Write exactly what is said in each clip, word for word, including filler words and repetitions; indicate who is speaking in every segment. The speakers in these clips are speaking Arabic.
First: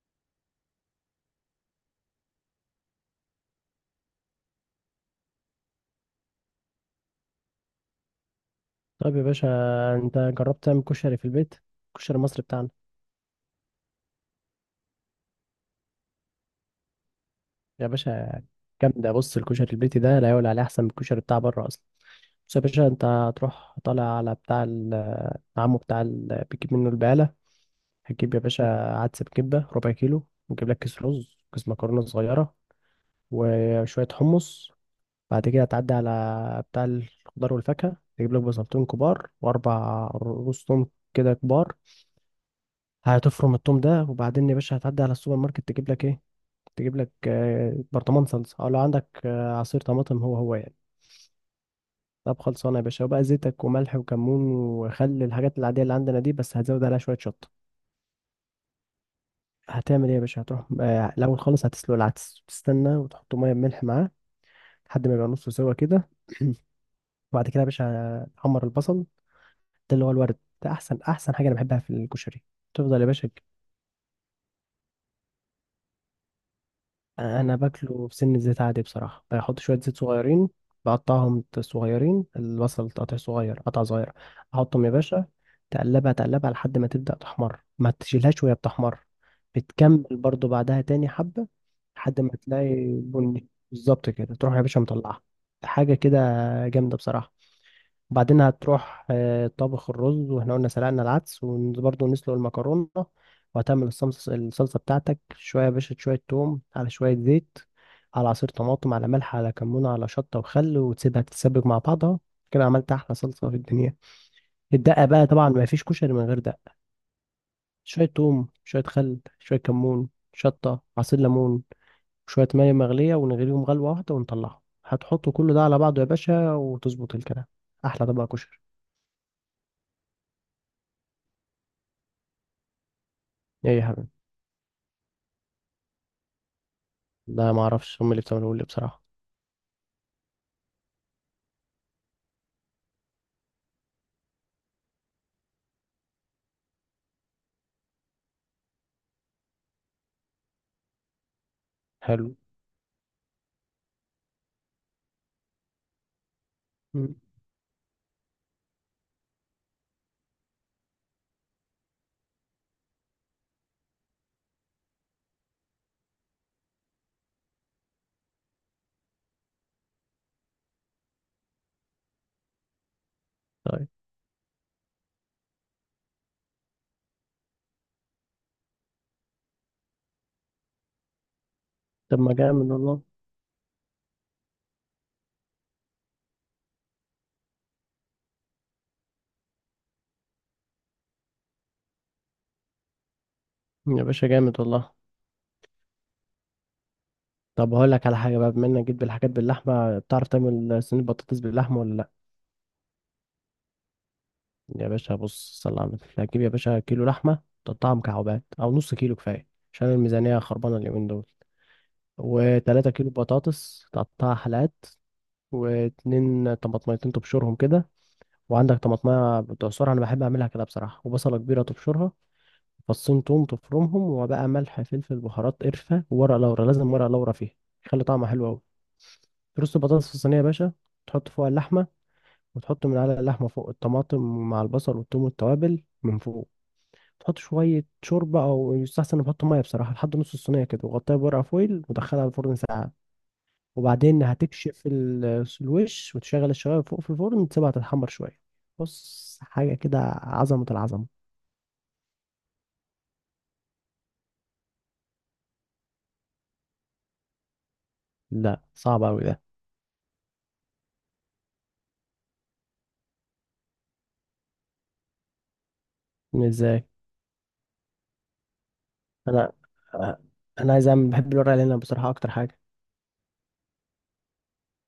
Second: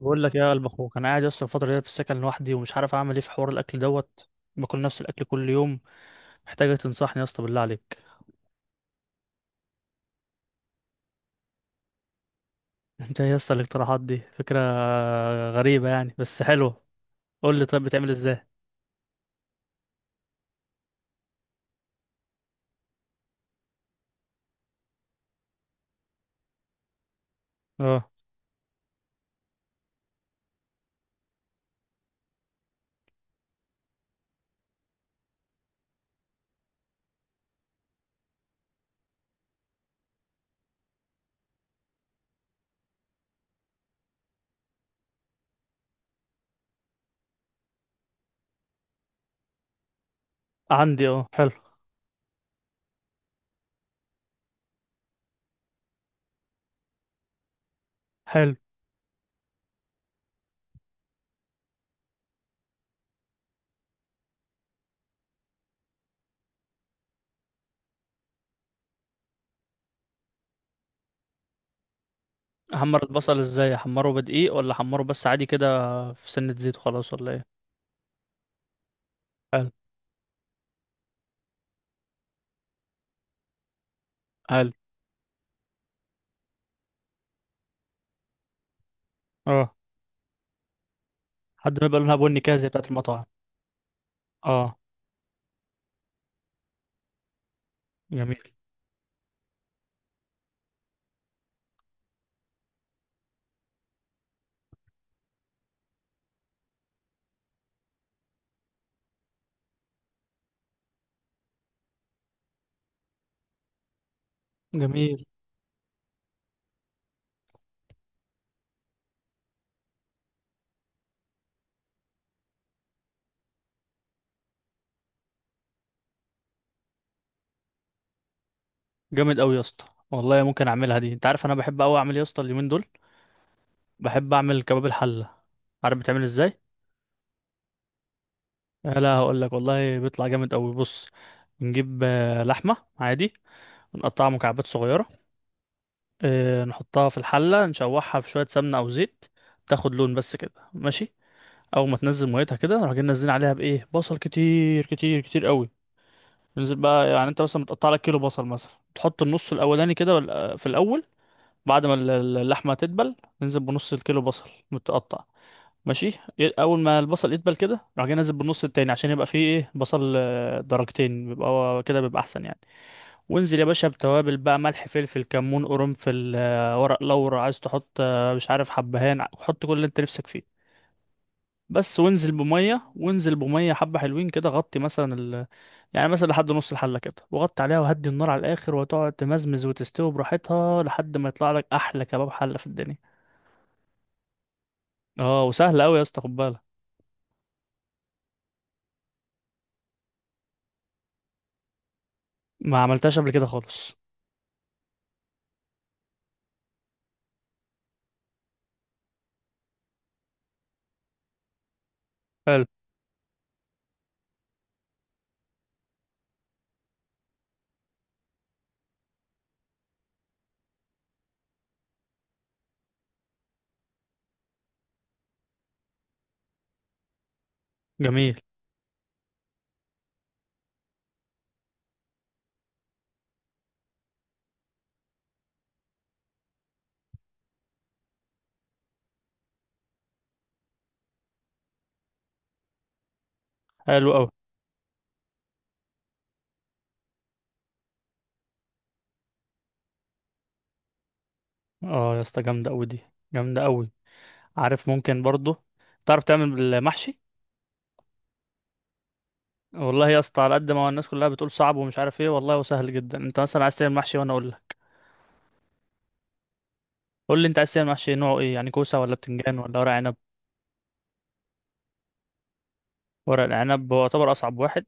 Speaker 1: بقول لك يا قلب اخوك، انا قاعد اصلا الفتره دي في السكن لوحدي ومش عارف اعمل ايه في حوار الاكل دوت. باكل نفس الاكل كل يوم. محتاجك تنصحني يا اسطى، بالله عليك.
Speaker 2: طيب يا باشا، انت جربت تعمل كشري في البيت؟ الكشري المصري بتاعنا.
Speaker 1: انت إيه يا اسطى الاقتراحات دي؟ فكره غريبه يعني بس حلوه. قول لي طيب،
Speaker 2: يا
Speaker 1: بتعمل
Speaker 2: باشا
Speaker 1: ازاي؟
Speaker 2: جامده، بص الكشري البيتي ده لا يقول عليه احسن من الكشري بتاع بره اصلا. بص يا باشا، انت هتروح طالع على بتاع ال- عمو بتاع ال- بيجيب منه البقاله.
Speaker 1: اه.
Speaker 2: هتجيب يا باشا عدس بكبه ربع كيلو، وتجيب لك كيس رز، كيس مكرونه صغيره، وشويه حمص. بعد كده هتعدي على بتاع الخضار والفاكهه، تجيب لك بصلتين كبار واربع رز توم كده كبار. هتفرم التوم ده، وبعدين يا باشا هتعدي على السوبر ماركت تجيب لك ايه؟ تجيب لك آه، برطمان صلصه، او لو عندك آه، عصير طماطم، هو هو يعني.
Speaker 1: عندي اه حلو
Speaker 2: طب خلصانه يا باشا، وبقى زيتك وملح وكمون وخل، الحاجات العاديه اللي عندنا دي، بس هتزود عليها شويه شطه.
Speaker 1: حلو.
Speaker 2: هتعمل ايه يا باشا؟ هتروح آه، الاول خالص هتسلق العدس، تستنى وتحط ميه بملح معاه لحد ما يبقى نصه سوا كده. وبعد كده يا باشا تحمر البصل، ده اللي هو الورد، ده احسن احسن حاجه انا بحبها في الكشري. تفضل
Speaker 1: احمر
Speaker 2: يا باشا.
Speaker 1: البصل ازاي؟ احمره بدقيق ولا احمره بس عادي كده؟ في سنه زيت وخلاص ولا ايه؟
Speaker 2: انا باكله بسن زيت عادي بصراحه، بحط
Speaker 1: حلو.
Speaker 2: شويه زيت صغيرين. بقطعهم صغيرين، البصل تقطع صغير، قطع صغير.
Speaker 1: حلو.
Speaker 2: احطهم يا باشا، تقلبها تقلبها لحد ما تبدا تحمر، ما تشيلهاش وهي بتحمر،
Speaker 1: اه.
Speaker 2: بتكمل برضو بعدها تاني حبه.
Speaker 1: لحد ما يبقى لونها
Speaker 2: لحد ما
Speaker 1: بني كده زي
Speaker 2: تلاقي
Speaker 1: بتاعت المطاعم.
Speaker 2: بني بالظبط كده تروح يا
Speaker 1: اه.
Speaker 2: باشا مطلعها، حاجه كده. جامده بصراحه.
Speaker 1: جميل.
Speaker 2: وبعدين هتروح آه، طبخ الرز، واحنا قلنا سلقنا العدس، وبرضه نسلق المكرونة. وهتعمل الصمص- الصلصة بتاعتك، شوية يا باشا شوية توم على شوية زيت، على عصير طماطم، على ملح، على كمون، على شطة وخل، وتسيبها تتسبك مع بعضها. كده عملت أحلى صلصة في الدنيا. الدقة
Speaker 1: جميل.
Speaker 2: بقى طبعا ما فيش كشري من غير دقة. شوية توم، شوية خل، شوية كمون، شطة، عصير ليمون، شوية مية مغلية، ونغليهم غلوة واحدة ونطلعهم. هتحط كل ده على بعضه يا باشا وتظبط الكلام، أحلى طبق كشري.
Speaker 1: جامد قوي يا اسطى، والله ممكن اعملها دي. انت عارف انا بحب قوي اعمل إيه يا اسطى اليومين دول؟
Speaker 2: إيه يا حبيبي؟
Speaker 1: بحب اعمل كباب الحله. عارف بتعمل ازاي؟
Speaker 2: لا ما اعرفش، هم اللي بتعملوا لي
Speaker 1: آه،
Speaker 2: بصراحة.
Speaker 1: لا هقول لك والله بيطلع جامد قوي. بص، نجيب آه، لحمه عادي ونقطعها مكعبات صغيره. آه، نحطها في الحله، نشوحها في شويه سمنه او زيت، تاخد لون بس كده ماشي. اول ما تنزل
Speaker 2: حلو.
Speaker 1: ميتها كده نروح جايين نازلين عليها بايه؟ بصل كتير كتير كتير قوي. ننزل بقى،
Speaker 2: مم.
Speaker 1: يعني انت مثلا متقطع لك كيلو بصل مثلا، تحط النص الاولاني كده وال- في الاول. بعد ما ال- اللحمه تدبل، ننزل بنص الكيلو بصل متقطع، ماشي. ي- اول ما البصل يدبل كده راح جاي نازل بالنص التاني، عشان يبقى فيه ايه؟ بصل آه، درجتين، بيبقى هو كده بيبقى احسن يعني. وانزل يا باشا
Speaker 2: طيب.
Speaker 1: بتوابل بقى، ملح فلفل كمون قرنفل آه، ورق لورا، عايز تحط آه، مش عارف حبهان ع- حط كل اللي انت نفسك فيه. بس
Speaker 2: طب
Speaker 1: وانزل
Speaker 2: ما جامد
Speaker 1: بميه،
Speaker 2: والله.
Speaker 1: وانزل بميه حبه حلوين كده، غطي مثلا ال... يعني مثلا لحد نص الحله كده وغطي عليها وهدي النار على الاخر، وتقعد تمزمز وتستوي براحتها لحد ما يطلع لك احلى كباب حله في الدنيا.
Speaker 2: يا باشا جامد والله.
Speaker 1: اه وسهله قوي يا اسطى، خد بالك.
Speaker 2: طب هقول لك على حاجة بقى، بما انك جيت بالحاجات باللحمة، بتعرف تعمل صينية بطاطس باللحمة ولا لا؟
Speaker 1: ما عملتهاش قبل كده خالص.
Speaker 2: يا باشا بص، صل على النبي، هتجيب يا باشا كيلو لحمة تقطعها مكعبات، او نص كيلو كفاية عشان الميزانية خربانة اليومين دول.
Speaker 1: حلو.
Speaker 2: وتلاتة كيلو بطاطس تقطعها حلقات، واتنين طماطميتين تبشرهم كده، وعندك طماطمية بتعصرها، انا بحب اعملها كده بصراحة، وبصلة كبيرة تبشرها، فصين توم تفرمهم، وبقى ملح فلفل بهارات قرفة وورق لورا، لازم ورق لورا فيها، يخلي طعمها
Speaker 1: جميل.
Speaker 2: حلو أوي. ترص البطاطس في الصينية يا باشا، تحط فوقها اللحمة، وتحط من على اللحمة فوق الطماطم مع البصل والثوم والتوابل من فوق. تحط شوية شوربة أو يستحسن نحط مية بصراحة لحد نص الصينية كده، وغطيها بورقة فويل ودخلها الفرن ساعة.
Speaker 1: حلو
Speaker 2: وبعدين
Speaker 1: قوي.
Speaker 2: هتكشف ال- الوش، وتشغل الشواية فوق في الفرن، تسيبها تتحمر شوية. بص حاجة كده، عظمة العظمة.
Speaker 1: اه يا اسطى جامده قوي دي. جامده قوي. عارف ممكن برضه تعرف تعمل المحشي؟
Speaker 2: لا صعب أوي ده.
Speaker 1: والله يا اسطى على قد ما الناس كلها بتقول صعب ومش عارف ايه، والله هو سهل جدا. انت مثلا عايز تعمل محشي وانا اقول لك.
Speaker 2: ازاي؟
Speaker 1: قول لي انت عايز تعمل محشي نوعه ايه يعني، كوسه ولا
Speaker 2: انا
Speaker 1: بتنجان ولا ورق عنب؟
Speaker 2: انا عايز اعمل، بحب الورق العنب بصراحه اكتر حاجه.
Speaker 1: ورق العنب هو يعتبر اصعب واحد.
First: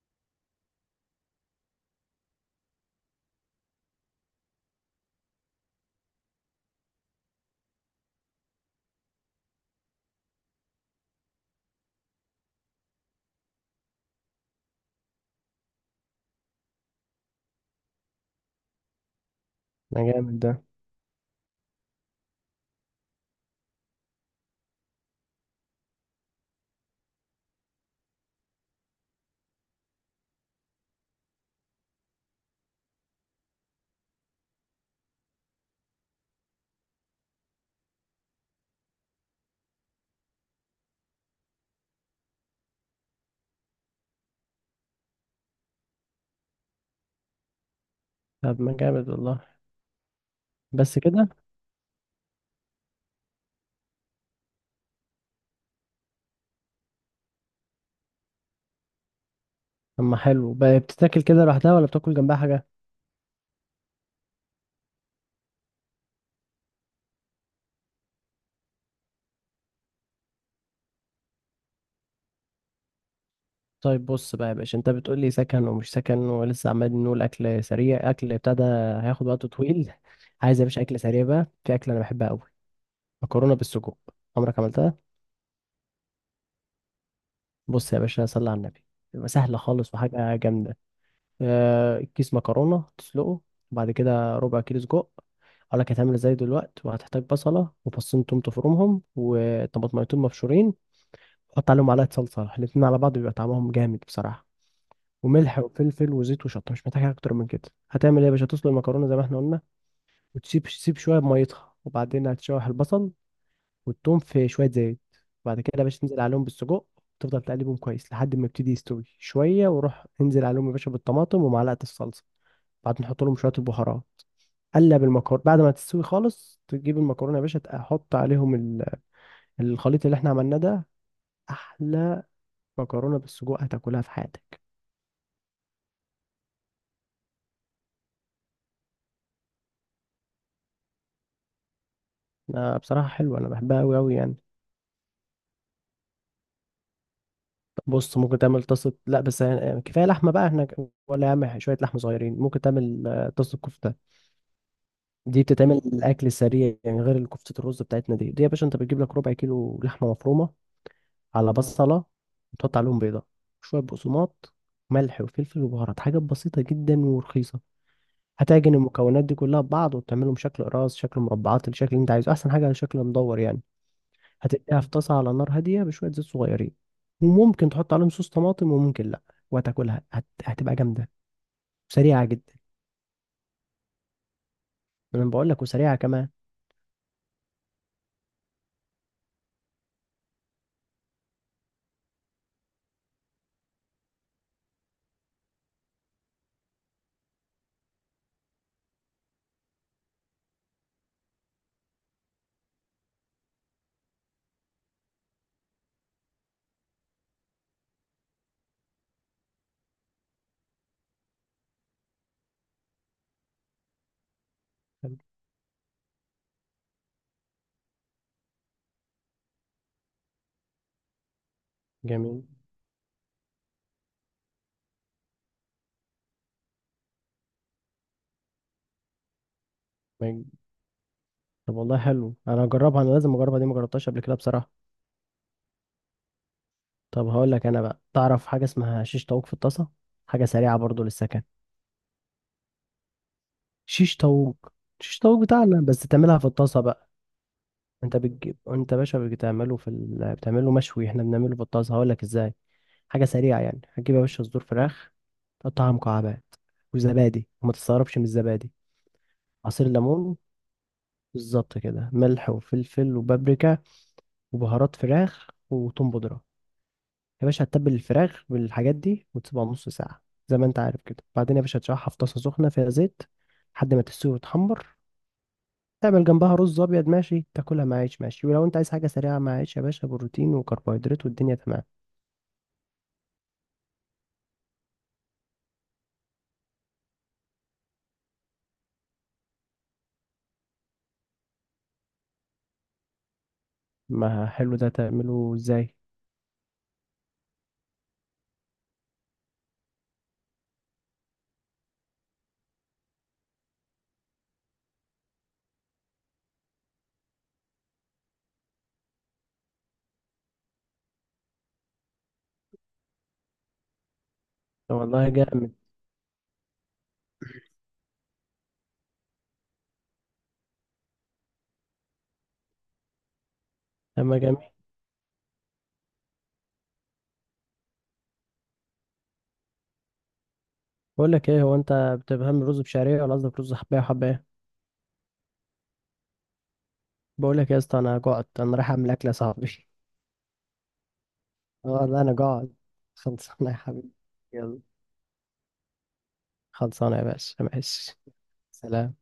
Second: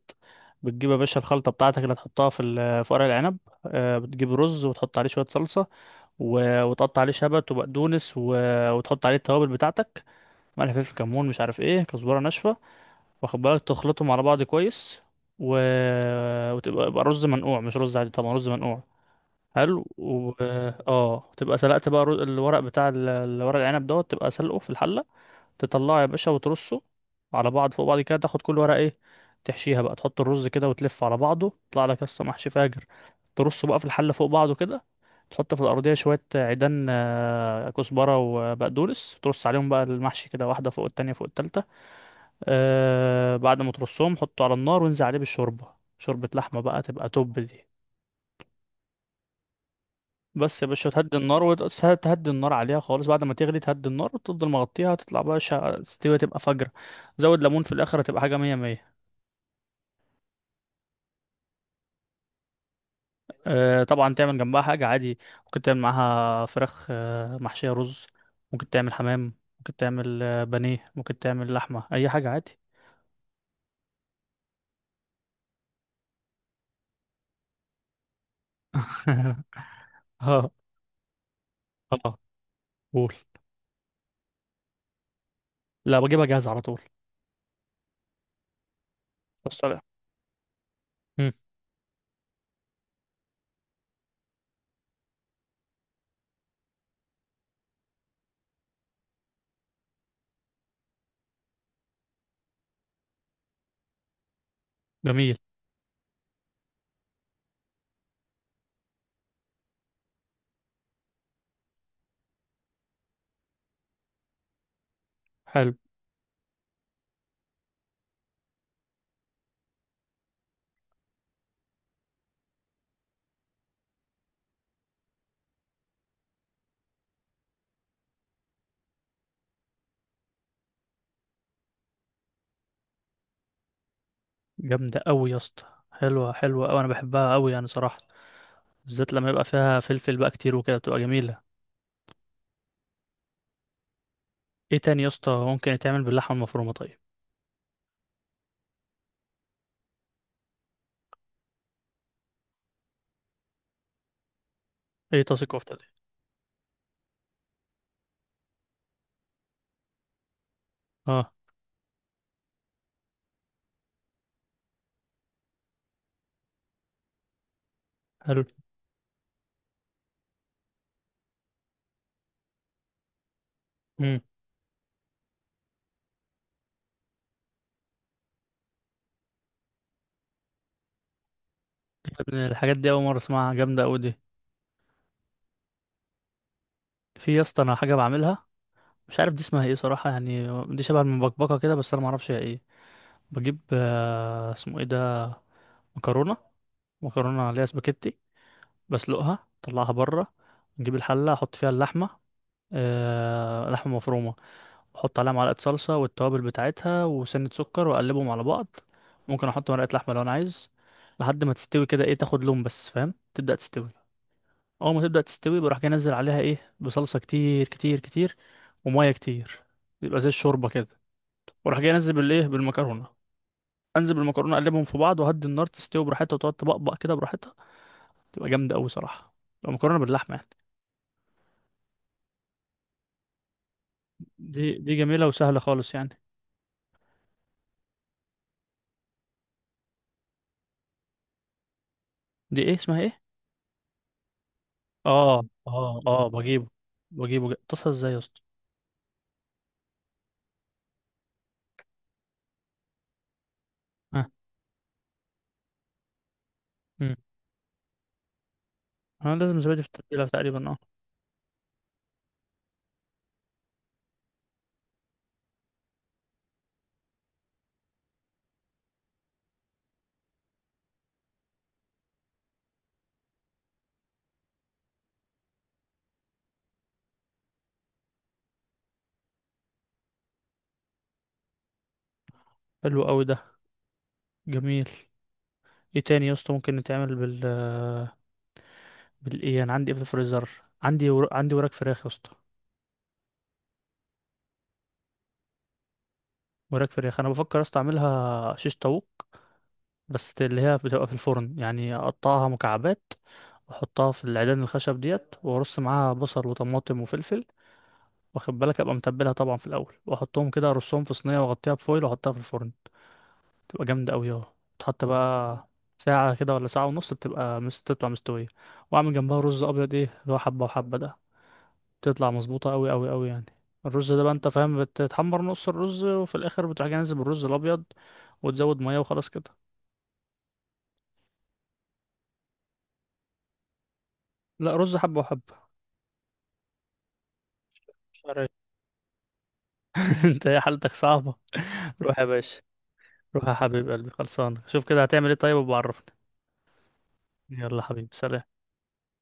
Speaker 1: بتجيب يا باشا الخلطه بتاعتك اللي هتحطها في ال- في ورق العنب. آه، بتجيب رز وتحط عليه شويه صلصه و- وتقطع عليه شبت وبقدونس و- وتحط عليه التوابل بتاعتك، ملح فلفل كمون مش عارف ايه كزبره ناشفه، واخد بالك تخلطهم على بعض كويس. و... وتبقى يبقى رز منقوع مش رز عادي، طبعا رز منقوع. حلو
Speaker 2: ده
Speaker 1: و
Speaker 2: جامد ده.
Speaker 1: اه. تبقى سلقت بقى الرز- الورق بتاع ال- الورق العنب دوت، تبقى سلقه في الحلة. تطلعه يا باشا وترصه على بعض فوق بعض كده، تاخد كل ورقة ايه تحشيها بقى، تحط الرز كده وتلف على بعضه، تطلع لك قصة محشي فاجر. ترصه بقى في الحله فوق بعضه كده. تحط في الارضيه شويه عيدان آه، كزبره وبقدونس، ترص عليهم بقى المحشي كده، واحده فوق التانية فوق التالتة. آه بعد ما ترصهم حطه على النار وانزل عليه بالشوربه، شوربه لحمه بقى، تبقى توب دي.
Speaker 2: طب ما جامد والله.
Speaker 1: بس يا باشا
Speaker 2: بس
Speaker 1: تهدي
Speaker 2: كده؟
Speaker 1: النار، وتهدي النار عليها خالص بعد ما تغلي، تهدي النار وتفضل مغطيها، تطلع بقى شا... تستوي تبقى فجر. زود ليمون في الاخر هتبقى حاجه مية مية.
Speaker 2: اما حلو بقى، بتتاكل كده لوحدها ولا بتاكل جنبها حاجه؟
Speaker 1: آه، طبعا تعمل جنبها حاجة عادي. ممكن تعمل معاها فراخ آه، محشية رز، ممكن تعمل حمام، ممكن تعمل آه، بانيه، ممكن تعمل لحمة، أي حاجة عادي.
Speaker 2: طيب بص بقى يا باشا، انت بتقول لي سكن ومش سكن، ولسه عمال نقول اكل سريع، اكل ابتدى هياخد وقت طويل.
Speaker 1: اه.
Speaker 2: عايز يا باشا اكل سريع بقى. في اكل انا
Speaker 1: اه.
Speaker 2: بحبها قوي،
Speaker 1: قول.
Speaker 2: مكرونه بالسجق. عمرك عملتها؟
Speaker 1: لا بجيبها جاهزة على طول.
Speaker 2: بص يا باشا صلي على النبي، بتبقى سهله
Speaker 1: والسلام.
Speaker 2: خالص وحاجه جامده.
Speaker 1: مم،
Speaker 2: آه، كيس مكرونة تسلقه، وبعد كده ربع كيلو سجق، اقول لك هتعمل ازاي دلوقتي. وهتحتاج بصلة وفصين توم تفرمهم، وطماطميتين مبشورين، وحط عليهم معلقة صلصة، الاتنين على بعض بيبقى طعمهم جامد بصراحة.
Speaker 1: جميل.
Speaker 2: وملح وفلفل وزيت وشطة، مش محتاج حاجة اكتر من كده. هتعمل ايه يا باشا؟ تسلق المكرونة زي ما احنا قلنا، وتسيب تسيب شوية بميتها، وبعدين هتشوح البصل والتوم في شوية زيت. بعد كده
Speaker 1: حلو.
Speaker 2: يا باشا تنزل عليهم بالسجق، تفضل تقلبهم كويس لحد ما يبتدي يستوي شوية، وروح انزل عليهم يا باشا بالطماطم ومعلقة الصلصة، بعدين نحط لهم شويه البهارات. قلب المكرونه، بعد ما تستوي خالص تجيب المكرونه يا باشا تحط عليهم ال- الخليط اللي احنا عملناه ده، احلى مكرونه بالسجق هتاكلها في حياتك.
Speaker 1: جامدة أوي يا اسطى. حلوة حلوة أوي، أنا بحبها أوي يعني صراحة، بالذات لما يبقى فيها فلفل بقى كتير وكده بتبقى جميلة.
Speaker 2: أنا بصراحه حلوه، انا بحبها قوي قوي يعني.
Speaker 1: ايه تاني يا اسطى ممكن يتعمل باللحمة المفرومة طيب؟
Speaker 2: بص ممكن تعمل طاسه، لا بس يعني يعني كفايه لحمه بقى احنا، ولا يا عم شويه لحمه صغيرين ممكن تعمل آه، طاسه كفته.
Speaker 1: ايه
Speaker 2: دي
Speaker 1: طاسة كفتة
Speaker 2: بتتعمل
Speaker 1: دي؟
Speaker 2: الاكل السريع يعني، غير الكفته الرز بتاعتنا دي دي يا باشا، انت بتجيب لك ربع كيلو لحمه مفرومه،
Speaker 1: اه.
Speaker 2: على بصلة، وتحط عليهم بيضة، شوية بقسماط، ملح وفلفل وبهارات، حاجات بسيطة جدا ورخيصة.
Speaker 1: حلو.
Speaker 2: هتعجن المكونات دي كلها ببعض، وتعملهم شكل قراص، شكل مربعات، الشكل اللي انت عايزه، احسن حاجة شكل مدور يعني.
Speaker 1: مم.
Speaker 2: هتقليها في طاسة على نار هادية بشوية زيت صغيرين، وممكن تحط عليهم صوص طماطم وممكن لا. وهتاكلها هت... هتبقى جامدة
Speaker 1: يا
Speaker 2: وسريعة
Speaker 1: ابني
Speaker 2: جدا.
Speaker 1: الحاجات دي أول مرة أسمعها، جامدة أوي دي.
Speaker 2: انا بقول لك، وسريعة كمان.
Speaker 1: في يا اسطى انا حاجه بعملها، مش عارف دي اسمها ايه صراحه يعني. دي شبه المبكبكه كده بس انا ما اعرفش هي ايه. بجيب آه، اسمه ايه ده، مكرونه، مكرونه عليها سباكيتي. بسلقها اطلعها بره. نجيب الحله احط فيها اللحمه، أه لحمه مفرومه. احط عليها معلقه صلصه والتوابل بتاعتها وسنه سكر واقلبهم على بعض. ممكن احط مرقه لحمه لو انا عايز. لحد ما تستوي كده ايه، تاخد لون بس فاهم، تبدا تستوي. اول ما تبدأ تستوي بروح جاي انزل عليها ايه؟ بصلصة كتير كتير كتير ومية كتير. يبقى زي الشوربة كده. واروح جاي انزل
Speaker 2: جميل.
Speaker 1: بالايه بالمكرونة. انزل بالمكرونة اقلبهم في بعض وهدي النار، تستوي براحتها وتقعد تبقبق كده براحتها. تبقى جامدة قوي صراحة. تبقى مكرونة باللحمة
Speaker 2: ما-
Speaker 1: يعني.
Speaker 2: طب والله حلو، انا هجربها، انا لازم اجربها دي، ما جربتهاش قبل كده بصراحة.
Speaker 1: دي دي جميلة وسهلة خالص يعني.
Speaker 2: طب هقول لك انا بقى، تعرف حاجه اسمها شيش طاووق في الطاسه؟ حاجه سريعه برضو للسكن.
Speaker 1: دي ايه اسمها ايه؟
Speaker 2: شيش طاووق. شيش طاووق
Speaker 1: اه
Speaker 2: بتاعنا،
Speaker 1: اه
Speaker 2: بس
Speaker 1: اه
Speaker 2: تعملها في
Speaker 1: بجيبه.
Speaker 2: الطاسه بقى.
Speaker 1: بجيبه جا- تصل ازاي
Speaker 2: انت
Speaker 1: يا اسطى؟
Speaker 2: بتجيب، انت يا باشا بتعمله في ال... بتعمله مشوي، احنا بنعمله في الطاسه، هقول لك ازاي. حاجه سريعه يعني. هتجيب يا
Speaker 1: ها.
Speaker 2: باشا صدور فراخ، تقطعها مكعبات،
Speaker 1: مم.
Speaker 2: وزبادي، وما تستغربش من الزبادي،
Speaker 1: انا لازم زبادي في
Speaker 2: عصير
Speaker 1: التتبيلة
Speaker 2: ليمون،
Speaker 1: تقريبا، اه.
Speaker 2: بالظبط كده، ملح وفلفل وبابريكا وبهارات فراخ وتوم بودرة. يا باشا هتتبل الفراخ بالحاجات دي وتسيبها نص ساعة زي ما انت عارف كده. بعدين يا باشا هتشرحها في طاسة سخنة فيها زيت لحد ما تستوي وتحمر. تعمل جنبها رز أبيض ماشي، تاكلها مع عيش ماشي، ولو انت عايز حاجة سريعة مع عيش يا باشا، بروتين وكربوهيدرات، والدنيا تمام.
Speaker 1: حلو قوي ده. جميل. ايه تاني يا اسطى ممكن نتعمل بال بالايه، انا عندي ايه في الفريزر؟ عندي ور... عندي وراك فراخ يا اسطى.
Speaker 2: ما حلو ده، تعمله ازاي؟
Speaker 1: وراك فراخ انا بفكر يا اسطى اعملها شيش طاووق، بس اللي هي بتبقى في الفرن يعني، اقطعها مكعبات واحطها في العيدان الخشب ديت، وارص معاها بصل وطماطم وفلفل، واخد بالك ابقى متبلها طبعا في الاول، واحطهم كده ارصهم في صينيه واغطيها بفويل واحطها في الفرن، تبقى جامده قوي اهو.
Speaker 2: ده
Speaker 1: تحط
Speaker 2: والله
Speaker 1: بقى
Speaker 2: جامد.
Speaker 1: ساعة كده ولا ساعة ونص، بتبقى مس... تطلع مستوية. وأعمل جنبها رز أبيض إيه اللي هو حبة وحبة ده، تطلع مظبوطة أوي أوي أوي يعني. الرز ده بقى
Speaker 2: اما
Speaker 1: أنت
Speaker 2: جميل.
Speaker 1: فاهم، بتتحمر نص الرز وفي الآخر بتروح جاي نازل بالرز الأبيض، وتزود مية وخلاص كده.
Speaker 2: بقول لك ايه هو، انت بتفهم رز بشعرية ولا قصدك رز حباية وحباية ايه؟
Speaker 1: لا رز حبة وحبة.
Speaker 2: بقول لك يا اسطى انا
Speaker 1: مش عارف.
Speaker 2: جعت، انا رايح اعمل اكل يا صاحبي
Speaker 1: أنت يا حالتك صعبة.
Speaker 2: اه
Speaker 1: روح
Speaker 2: والله
Speaker 1: يا
Speaker 2: انا
Speaker 1: باشا.
Speaker 2: جعت.
Speaker 1: روح يا
Speaker 2: خلصانة يا
Speaker 1: حبيب قلبي
Speaker 2: حبيبي.
Speaker 1: خلصان،
Speaker 2: يلا،
Speaker 1: شوف كده هتعمل إيه طيب وبعرفني.
Speaker 2: خلصانة يا باشا
Speaker 1: يلا حبيبي،
Speaker 2: ماشي.
Speaker 1: سلام.
Speaker 2: سلام.